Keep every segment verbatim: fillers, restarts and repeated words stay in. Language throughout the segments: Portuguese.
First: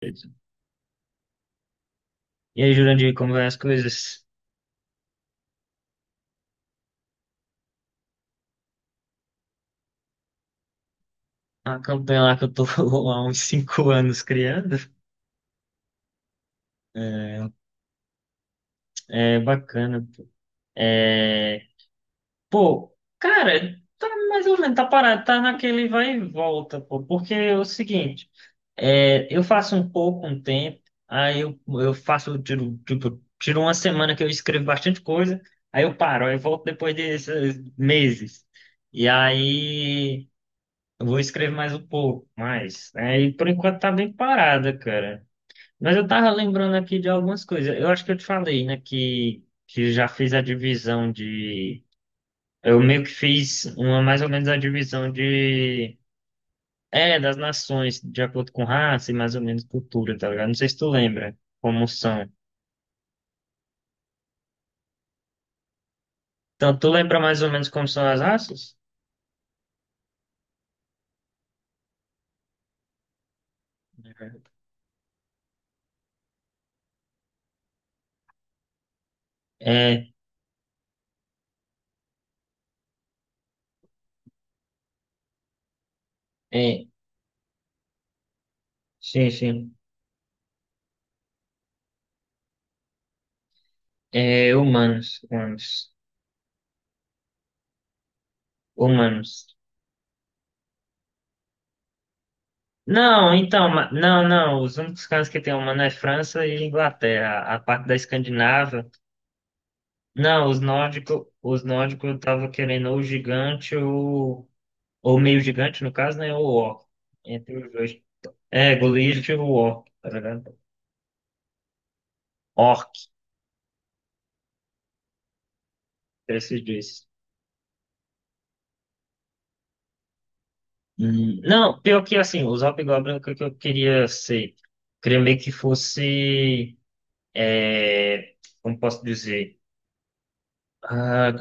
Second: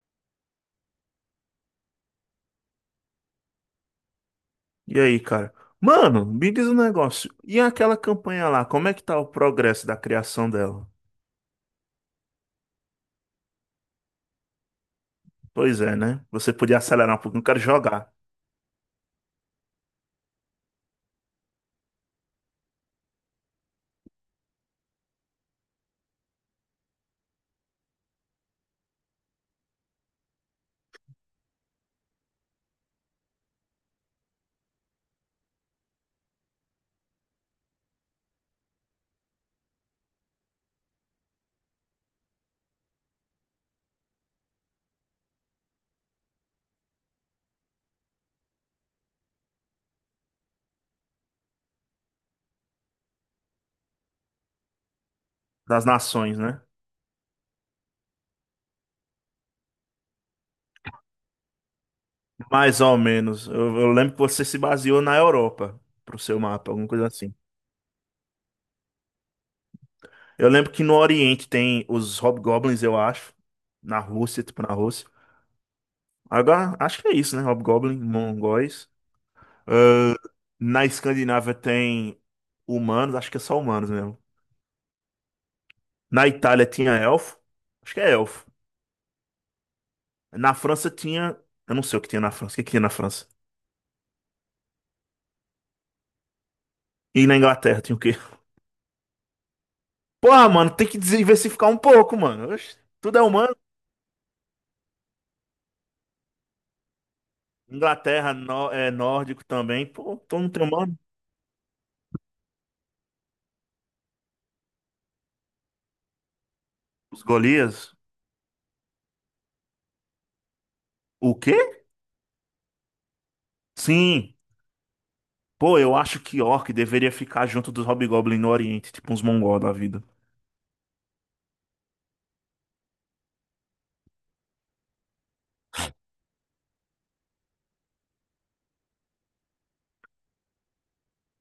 E aí, Jurandir, como vai as coisas? E aí, cara? Mano, me diz um negócio. E aquela campanha lá, como é que tá o progresso da criação dela? A campanha lá que eu tô há uns cinco anos criando Pois é, né? Você podia acelerar um pouco, não é, quero jogar. é bacana. Pô. É, pô, cara, tá mais ou menos, tá parado, tá naquele vai e volta, pô. Porque é o seguinte, é, eu faço um pouco um tempo, aí eu, eu faço, tiro, tipo, tiro uma semana que eu escrevo bastante coisa, aí eu paro, aí eu volto depois desses meses. E aí, eu vou escrever mais um pouco, mais. Aí por enquanto tá bem parada, cara. Mas eu tava lembrando aqui de algumas coisas. Eu acho que eu te falei, né, que, que já fiz a divisão de. Eu meio que fiz uma mais ou menos a divisão Das de. nações, né? É, das nações, de acordo com raça e mais ou menos cultura, tá ligado? Não sei se tu lembra como são. Mais ou menos. Eu, eu lembro que você se baseou na Europa pro seu mapa, Então, alguma tu coisa lembra assim. mais ou menos como são as raças? Eu lembro que no Oriente tem os Hobgoblins, eu acho. Na Rússia, tipo na Rússia. Agora, acho que é isso, né? Hobgoblin, mongóis. É, Ah, na Escandinávia tem humanos, acho que é só humanos mesmo. Na Itália é, tinha elfo. Acho que é elfo. sim, sim. Na França tinha. Eu não sei o que tinha na França. O que que tinha na França? É, humanos, humanos, E na Inglaterra tinha o quê? humanos. Porra, mano, tem que diversificar um pouco, mano. Oxe, tudo é Não, humano. então, ma- não, não. Os únicos cantos que tem humano é França e Inglaterra. A parte da Inglaterra nó- Escandinávia. é nórdico também. Pô, todo Não, mundo os tem humano. nórdicos, os nórdicos eu tava querendo ou gigante ou, ou meio gigante, no caso, né? Ou orc. Os Entre os Golias. dois. É, Goliath e o orc, tá ligado? O quê? Orc, Sim. Pô, eu acho que esses Orc dois. deveria ficar junto dos Hobgoblin no Oriente, tipo uns mongol da vida. Hum, não, pior que assim, os hobgoblins é o que que eu queria ser. Queria meio que fosse. É, como posso dizer? Ah,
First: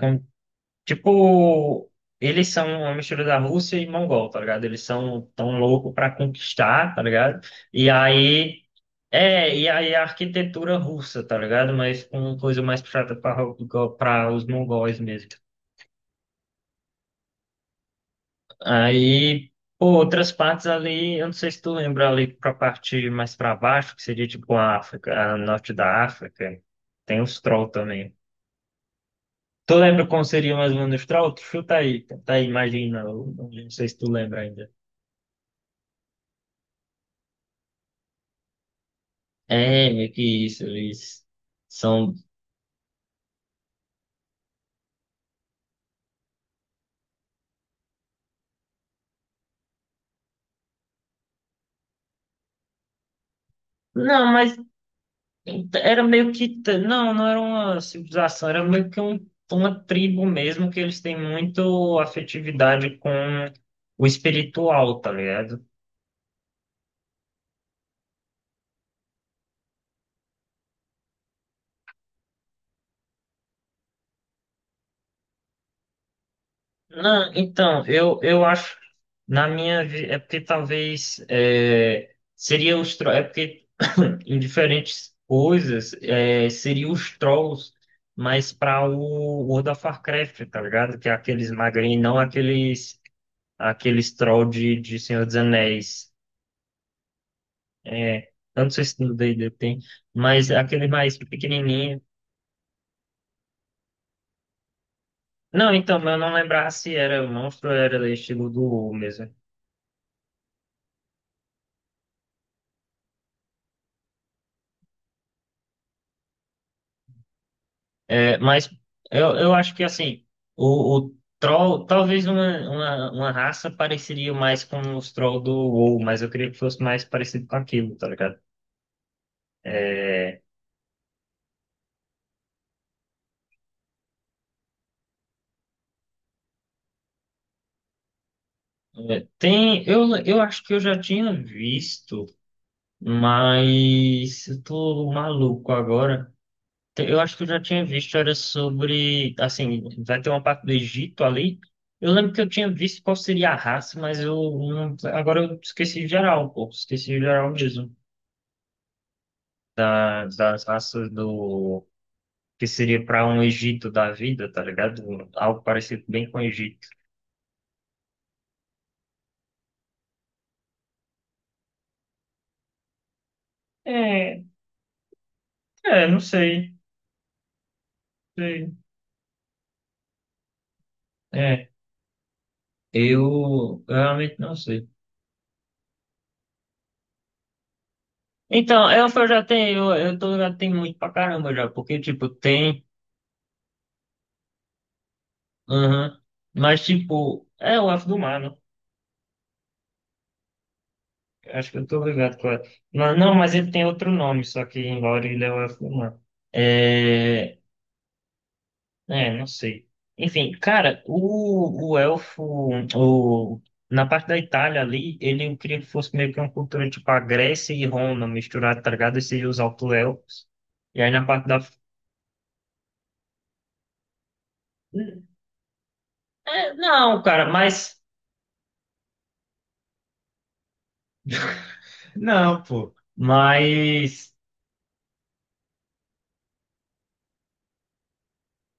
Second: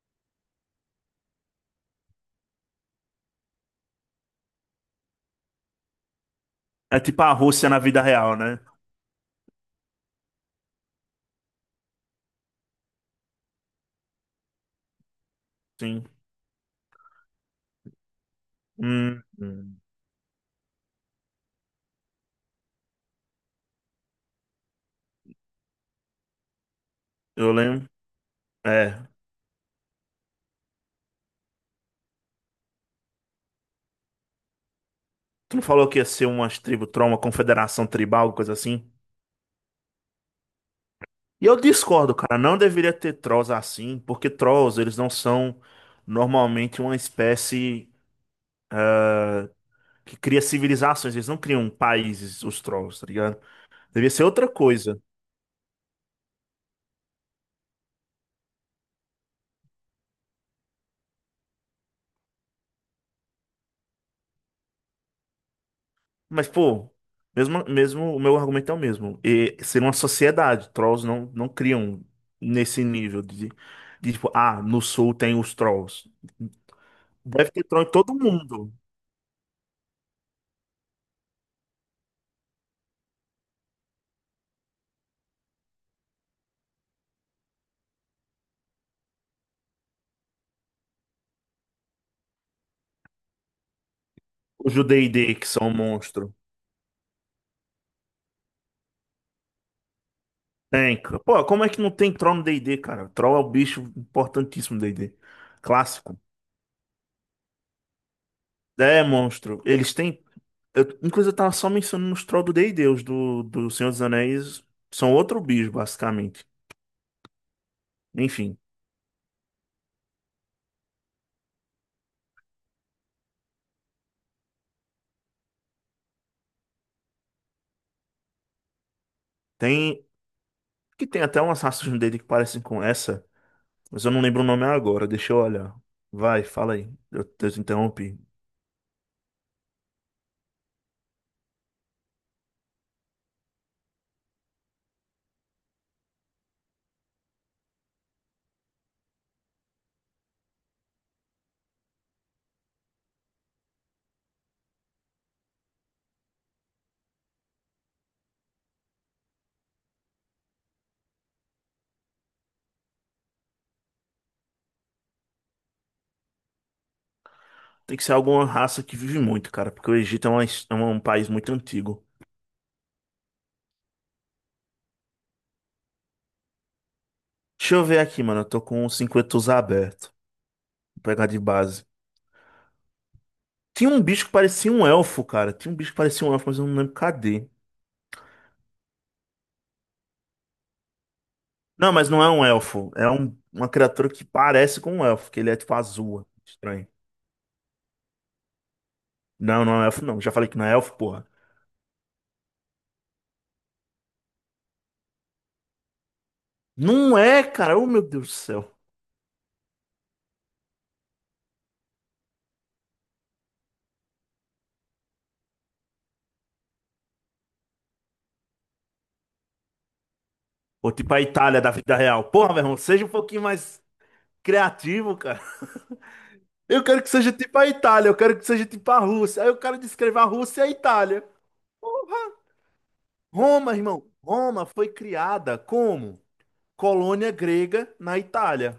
Tipo, eles são uma mistura da Rússia e Mongol, tá ligado? Eles são tão loucos pra conquistar, É tá tipo a ligado? Rússia na E vida real, né? aí. É, e aí a arquitetura russa, tá ligado? Mas com uma coisa mais puxada para os mongóis mesmo. Sim. Hum, Aí, hum. pô, outras partes ali, eu não sei se tu lembra ali pra parte mais pra baixo, que seria tipo a África, a norte da África, tem os Eu troll lembro. também. É. Tu lembra como seria mais ou menos os troll? Chuta aí, tá aí, imagina, eu não sei se tu lembra ainda. Tu não falou que ia ser umas tribo troll, uma confederação tribal, coisa assim? É, meio que isso, eles E eu são. discordo, cara. Não deveria ter trolls assim, porque trolls, eles não são normalmente uma espécie que cria civilizações. Eles não criam países, os trolls, tá ligado? Devia ser Não, outra mas coisa. era meio que. t- Não, não era uma civilização, era meio que um- uma tribo mesmo, que eles têm muito afetividade com o espiritual, tá ligado? Mas, pô, mesmo, mesmo o meu argumento é o mesmo. E ser uma sociedade. Trolls não, não criam nesse nível de, de tipo, ah, no sul tem os trolls. Não, Deve ter troll então, em todo eu, eu mundo. acho, na minha, vi- é porque talvez é, seria os trolls, é porque em diferentes coisas é, seria os trolls, mas para o World of Warcraft, tá ligado? Que é aqueles magrinhos, não aqueles aqueles trolls Os de, do de Senhor D e D, dos que são Anéis. monstros. É, eu não sei se no D e D tem, mas é aquele Tem, mais cara. Pô, como é que não pequenininho. tem troll no D e D, cara? Troll é o bicho importantíssimo do D e D. Não, então, mas eu Clássico. não lembrava se era monstro ou era estilo do WoW É, mesmo. monstro. Eles têm... Eu, inclusive, eu tava só mencionando os trolls do D e D. Os do, do Senhor dos Anéis são outro bicho, basicamente. É, Enfim, mas eu, eu acho que assim, o, o troll, talvez uma, uma, uma raça pareceria mais com os trolls do WoW, mas eu queria que fosse mais parecido com aquilo, tá ligado? tem... É, Que tem até umas raças no D e D que parecem com essa, mas eu não lembro o nome agora. Deixa eu olhar. Vai, fala aí. Eu, eu te interrompi. é, tem, eu, eu acho que eu já tinha visto, mas eu tô maluco agora. Te- Eu acho que eu já tinha visto, era sobre, assim, vai ter uma parte do Egito ali. Eu lembro que eu tinha visto qual seria a raça, mas eu não- agora eu esqueci geral, pô, esqueci geral mesmo. das, das raças do que seria para um Egito da vida, tá ligado? Algo parecido bem com o Egito. Tem que ser alguma raça que vive muito, cara, porque o Egito é, uma- his- é um país muito antigo. É, é, não sei, Deixa eu ver aqui, mano. não Eu tô sei. com o cinquenta aberto. Vou pegar de É, base. eu eu Tinha um bicho que realmente não parecia um sei. elfo, cara. Tinha um bicho que parecia um elfo, mas eu não lembro cadê. Então, eu eu já tenho, eu, eu tô, já tenho muito pra caramba já, Não, porque, mas não tipo, é um tem, elfo. É um- uma criatura que parece com um elfo, que ele é tipo aham, azul. mas, Estranho. tipo, é o elfo do mar, né? Não, não é um elfo, não. Já falei que não é elfo, porra. Acho que eu tô ligado com ela. Não, não, mas ele tem outro nome, só que em Lore ele é o elfo do mar. Não é, É, cara. Oh, meu Deus do céu. É, não sei. Enfim, cara, o, o elfo, o, na parte da Itália ali, ele eu queria que fosse meio que uma cultura tipo a Grécia e Roma misturada, tá ligado? E seria os auto-elfos. Ou E aí tipo a na parte da. Itália da vida real. Porra, meu irmão, seja um pouquinho mais criativo, Hum, cara. É, Eu quero que não, seja cara, tipo a mas. Itália, eu quero que seja tipo a Rússia. Aí eu quero descrever a Rússia e a Itália. Porra! Não, pô. Roma, irmão. Mas. Roma foi criada como colônia grega na Itália.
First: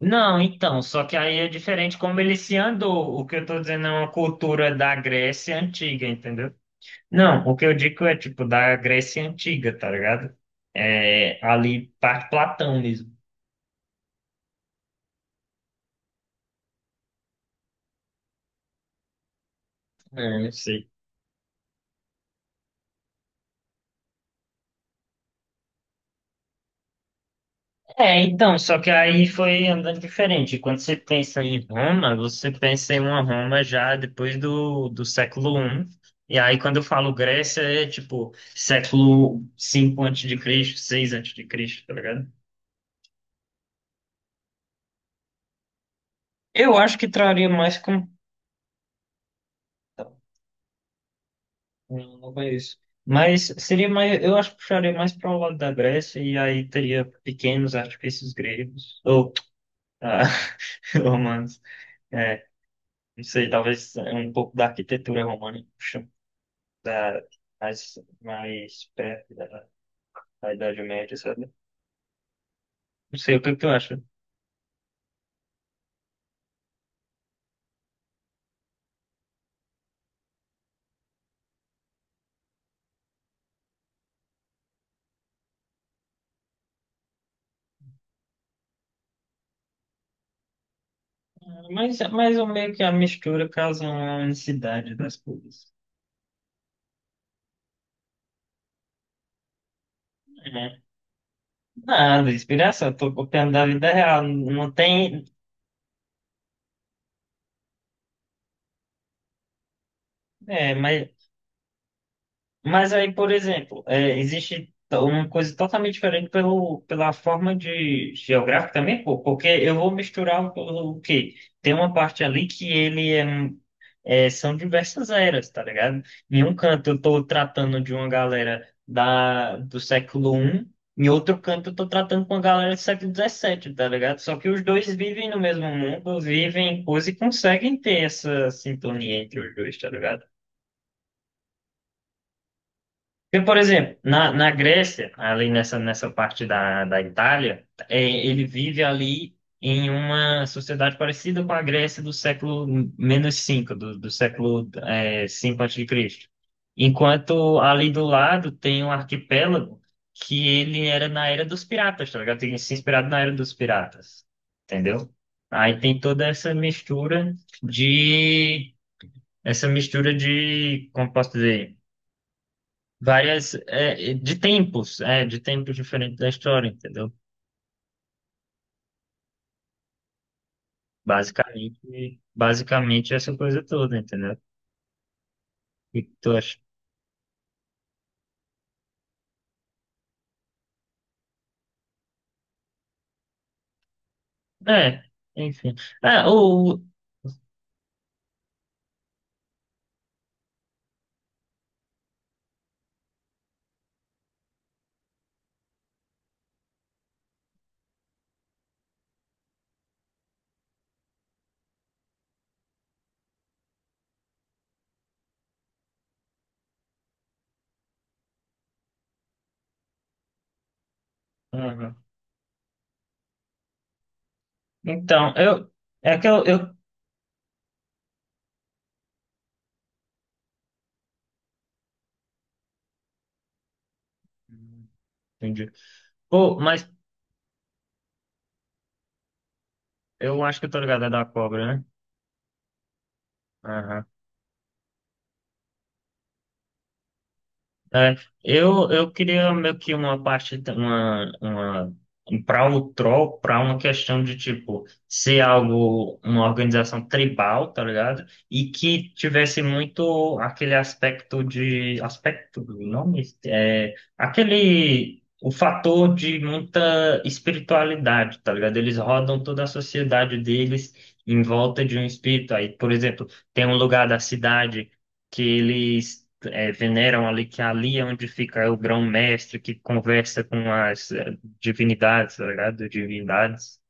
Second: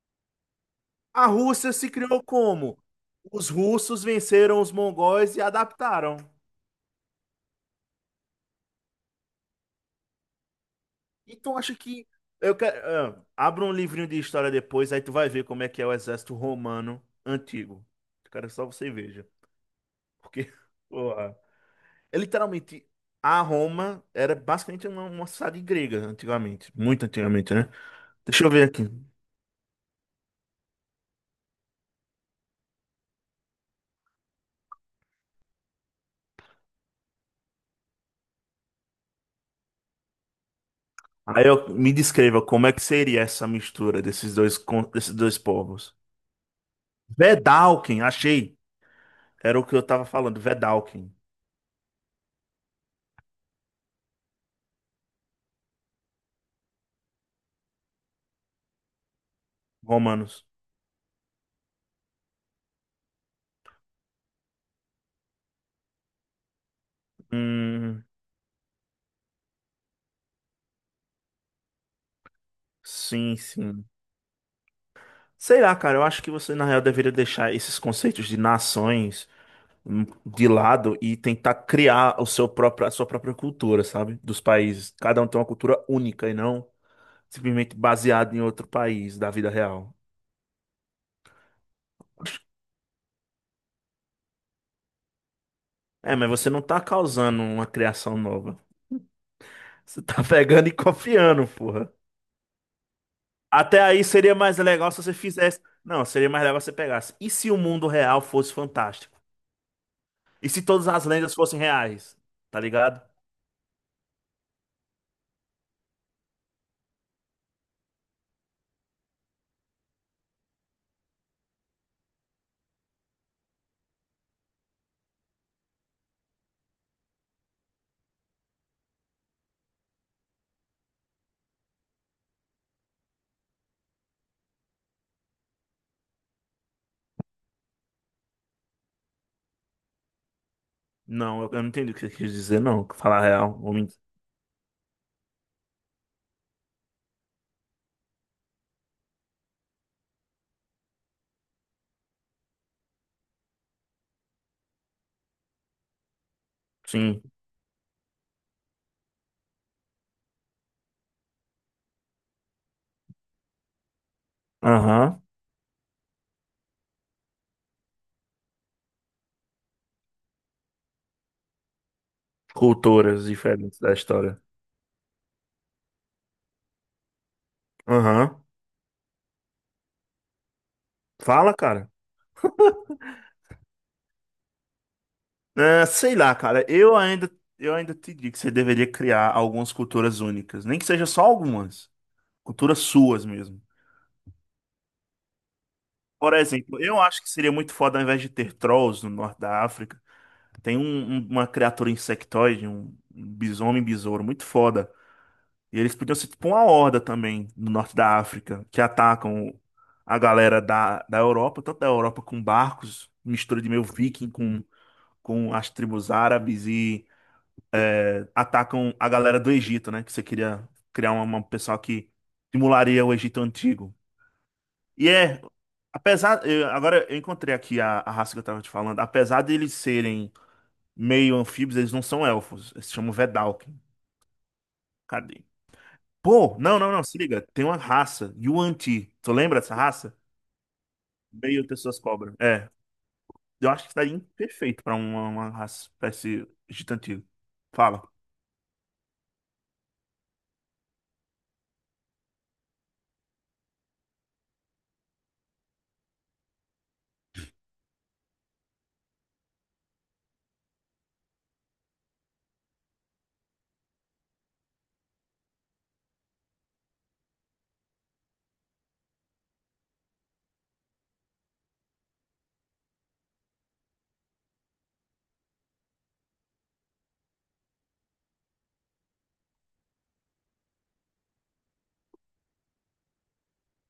Não, então, só que A aí é Rússia se diferente como criou ele se como? andou. O que eu Os tô dizendo é russos uma venceram os cultura da mongóis e Grécia antiga, adaptaram. entendeu? Não, o que eu digo é tipo da Grécia Antiga, tá ligado? É, Então acho ali que parte eu quero, Platão mesmo. ah, abra um livrinho de história depois, aí tu vai ver como é que é o exército romano antigo. Cara, só você veja, É, porque eu sei. porra, é literalmente a Roma era basicamente uma, uma cidade grega antigamente, muito antigamente, né? É, Deixa eu então, ver só aqui. que aí foi andando diferente. Quando você pensa em Roma, você pensa em uma Roma já depois do, do século I. E aí, quando eu falo Grécia, é tipo século cinco antes de Cristo, seis antes de Aí eu, Cristo, tá me ligado? descreva como é que seria essa mistura desses dois con- desses dois povos. Eu acho que traria mais Vedalken, com. achei. Era o que eu tava falando, Vedalken, Não, não conheço. Mas seria mais, eu acho que puxaria mais para o lado da Grécia e aí teria pequenos artifícios gregos ou ah, Romanos. romanos. É, não sei, talvez um pouco da arquitetura romana, puxa, da, mais, Hum, mais perto da, da Idade Média, sabe? Não sei sim, o que tu sim. acha. Sei lá, cara, eu acho que você, na real, deveria deixar esses conceitos de nações hum, de lado e tentar criar o seu próprio, a sua própria cultura, sabe? Dos países. Cada um tem uma cultura única e não simplesmente baseado em outro país da vida real. Mas, mais ou meio que a mistura causa uma unicidade das coisas. É, mas você não tá causando uma criação nova. Você tá pegando e É. copiando, porra. Nada, inspiração, tô copiando da Até vida aí real. seria mais Não legal se você tem. fizesse. Não, seria mais legal se você pegasse. E se o mundo real fosse fantástico? E se É, todas as mas lendas fossem reais? Tá Mas ligado? aí, por exemplo, é, existe to- uma coisa totalmente diferente pelo, pela forma de geográfica também, pô, porque eu vou misturar o, o quê? Tem uma parte ali que ele é, um- é, são diversas eras, tá ligado? Em um canto eu tô tratando de uma galera da, do século I, em outro canto eu tô tratando com uma galera do século dezessete tá ligado? Só que os dois vivem no mesmo mundo, vivem em coisa e conseguem ter essa sintonia entre os dois, tá ligado? Não, eu, eu não entendi o que você quis dizer, não. Falar Porque, por real. ou men- exemplo, na, na Grécia, ali nessa, nessa parte da, da Itália, é, ele vive ali em uma sociedade parecida com a Grécia do século menos cinco do, do século é, cinco antes de Cristo. Sim. Enquanto ali do lado tem um arquipélago que ele era na era dos piratas, tá ligado? Tem se inspirado na era dos piratas, entendeu? Aham. Aí tem toda essa mistura de. Essa mistura de, como posso dizer, Culturas várias diferentes da é, de história. tempos, é, de tempos diferentes da história, entendeu? Aham. Fala, cara. Basicamente, basicamente essa coisa toda, entendeu? O É, que que sei tu lá, acha? cara. Eu ainda, eu ainda te digo que você deveria criar algumas culturas únicas. Nem que seja só algumas. Culturas suas mesmo. É, enfim. Ah, Por o exemplo, o- eu acho que seria muito foda ao invés de ter trolls no norte da África. Tem um- um- uma criatura insectoide, um, um bisomem besouro muito foda. E eles podiam ser tipo uma horda também no norte da África, que atacam a galera da, da Europa, tanto da Europa com barcos, mistura de meio viking com, com as tribos árabes e atacam a galera do Egito, né? Que você queria criar uma, uma pessoal Aham. que simularia o Egito antigo. E Então, é, eu é que eu, apesar, eu- eu agora eu encontrei aqui a, a raça que eu tava te falando, apesar de eles serem meio anfíbios, eles não são elfos. Eles se chamam Vedalken. Cadê? entendi. Pô, Pô, não, mas não, não, se liga. Tem uma raça, Yuan-Ti. Tu lembra dessa raça? eu acho que eu tô ligado é da Meio cobra, né? pessoas cobra. É. Eu acho que Aham. estaria perfeito pra uma, uma raça, espécie gigantil. Fala. É, eu, eu queria meio que uma parte, t- uma, uma, para o troll, para uma questão de tipo, ser algo, uma organização tribal, tá ligado? E que tivesse muito aquele aspecto de, aspecto do nome, é, aquele, o fator de muita espiritualidade, tá ligado? Eles rodam toda a sociedade deles em volta de um espírito. Aí, por exemplo, tem um lugar da cidade que eles eh, veneram ali, que ali é onde fica o grão-mestre que conversa com as eh, divinidades, tá ligado? Divindades.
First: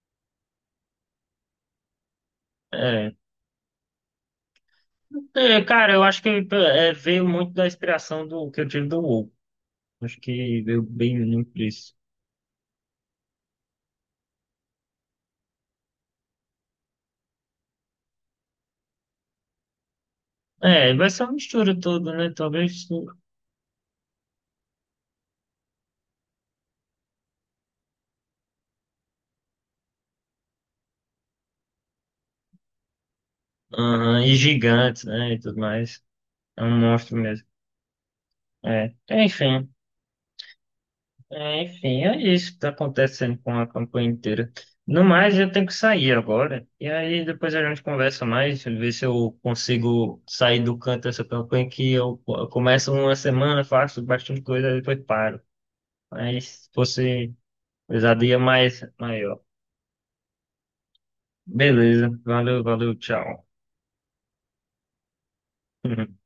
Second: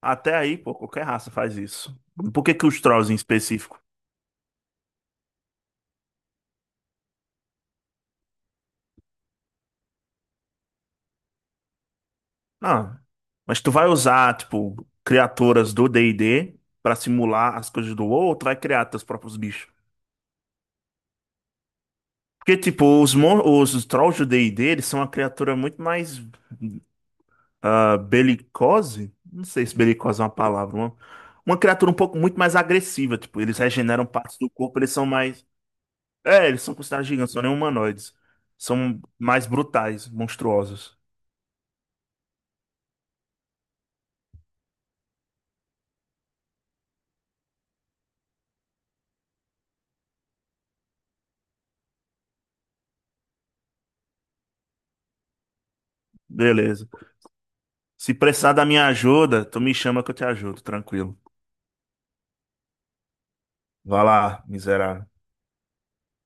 Até aí, pô, qualquer raça faz isso. Por que que os Trolls É. em específico? É, cara, eu acho que eh, veio muito da inspiração do que eu tive do WoW. Acho que veio bem muito disso. Não. Mas tu vai usar, tipo, criaturas do D e D pra simular as coisas do WoW, ou tu vai criar teus próprios bichos? É, vai ser uma mistura toda, né? Porque, tipo, Talvez. os, mon- os, os trolls do D e D, eles são uma criatura muito mais ah, belicose? Não sei se belicose é uma palavra. Uma, uma criatura um pouco muito mais agressiva. Tipo, eles regeneram Aham, e partes do corpo, eles gigantes, são né? E mais. tudo mais. É, eles É são um considerados monstro gigantes, são mesmo. nem humanoides. É. São mais Enfim. brutais, monstruosos. É, enfim, é isso que tá acontecendo com a campanha inteira. No mais, eu tenho que sair agora. E aí depois a gente conversa mais, ver se eu consigo sair do canto dessa campanha que eu eu começo uma semana, faço bastante coisa, depois paro. Mas se Beleza. fosse Se ousadia precisar da mais minha maior. ajuda, tu me chama que eu te ajudo, tranquilo. Beleza, valeu, valeu, tchau. Vai lá, miserável.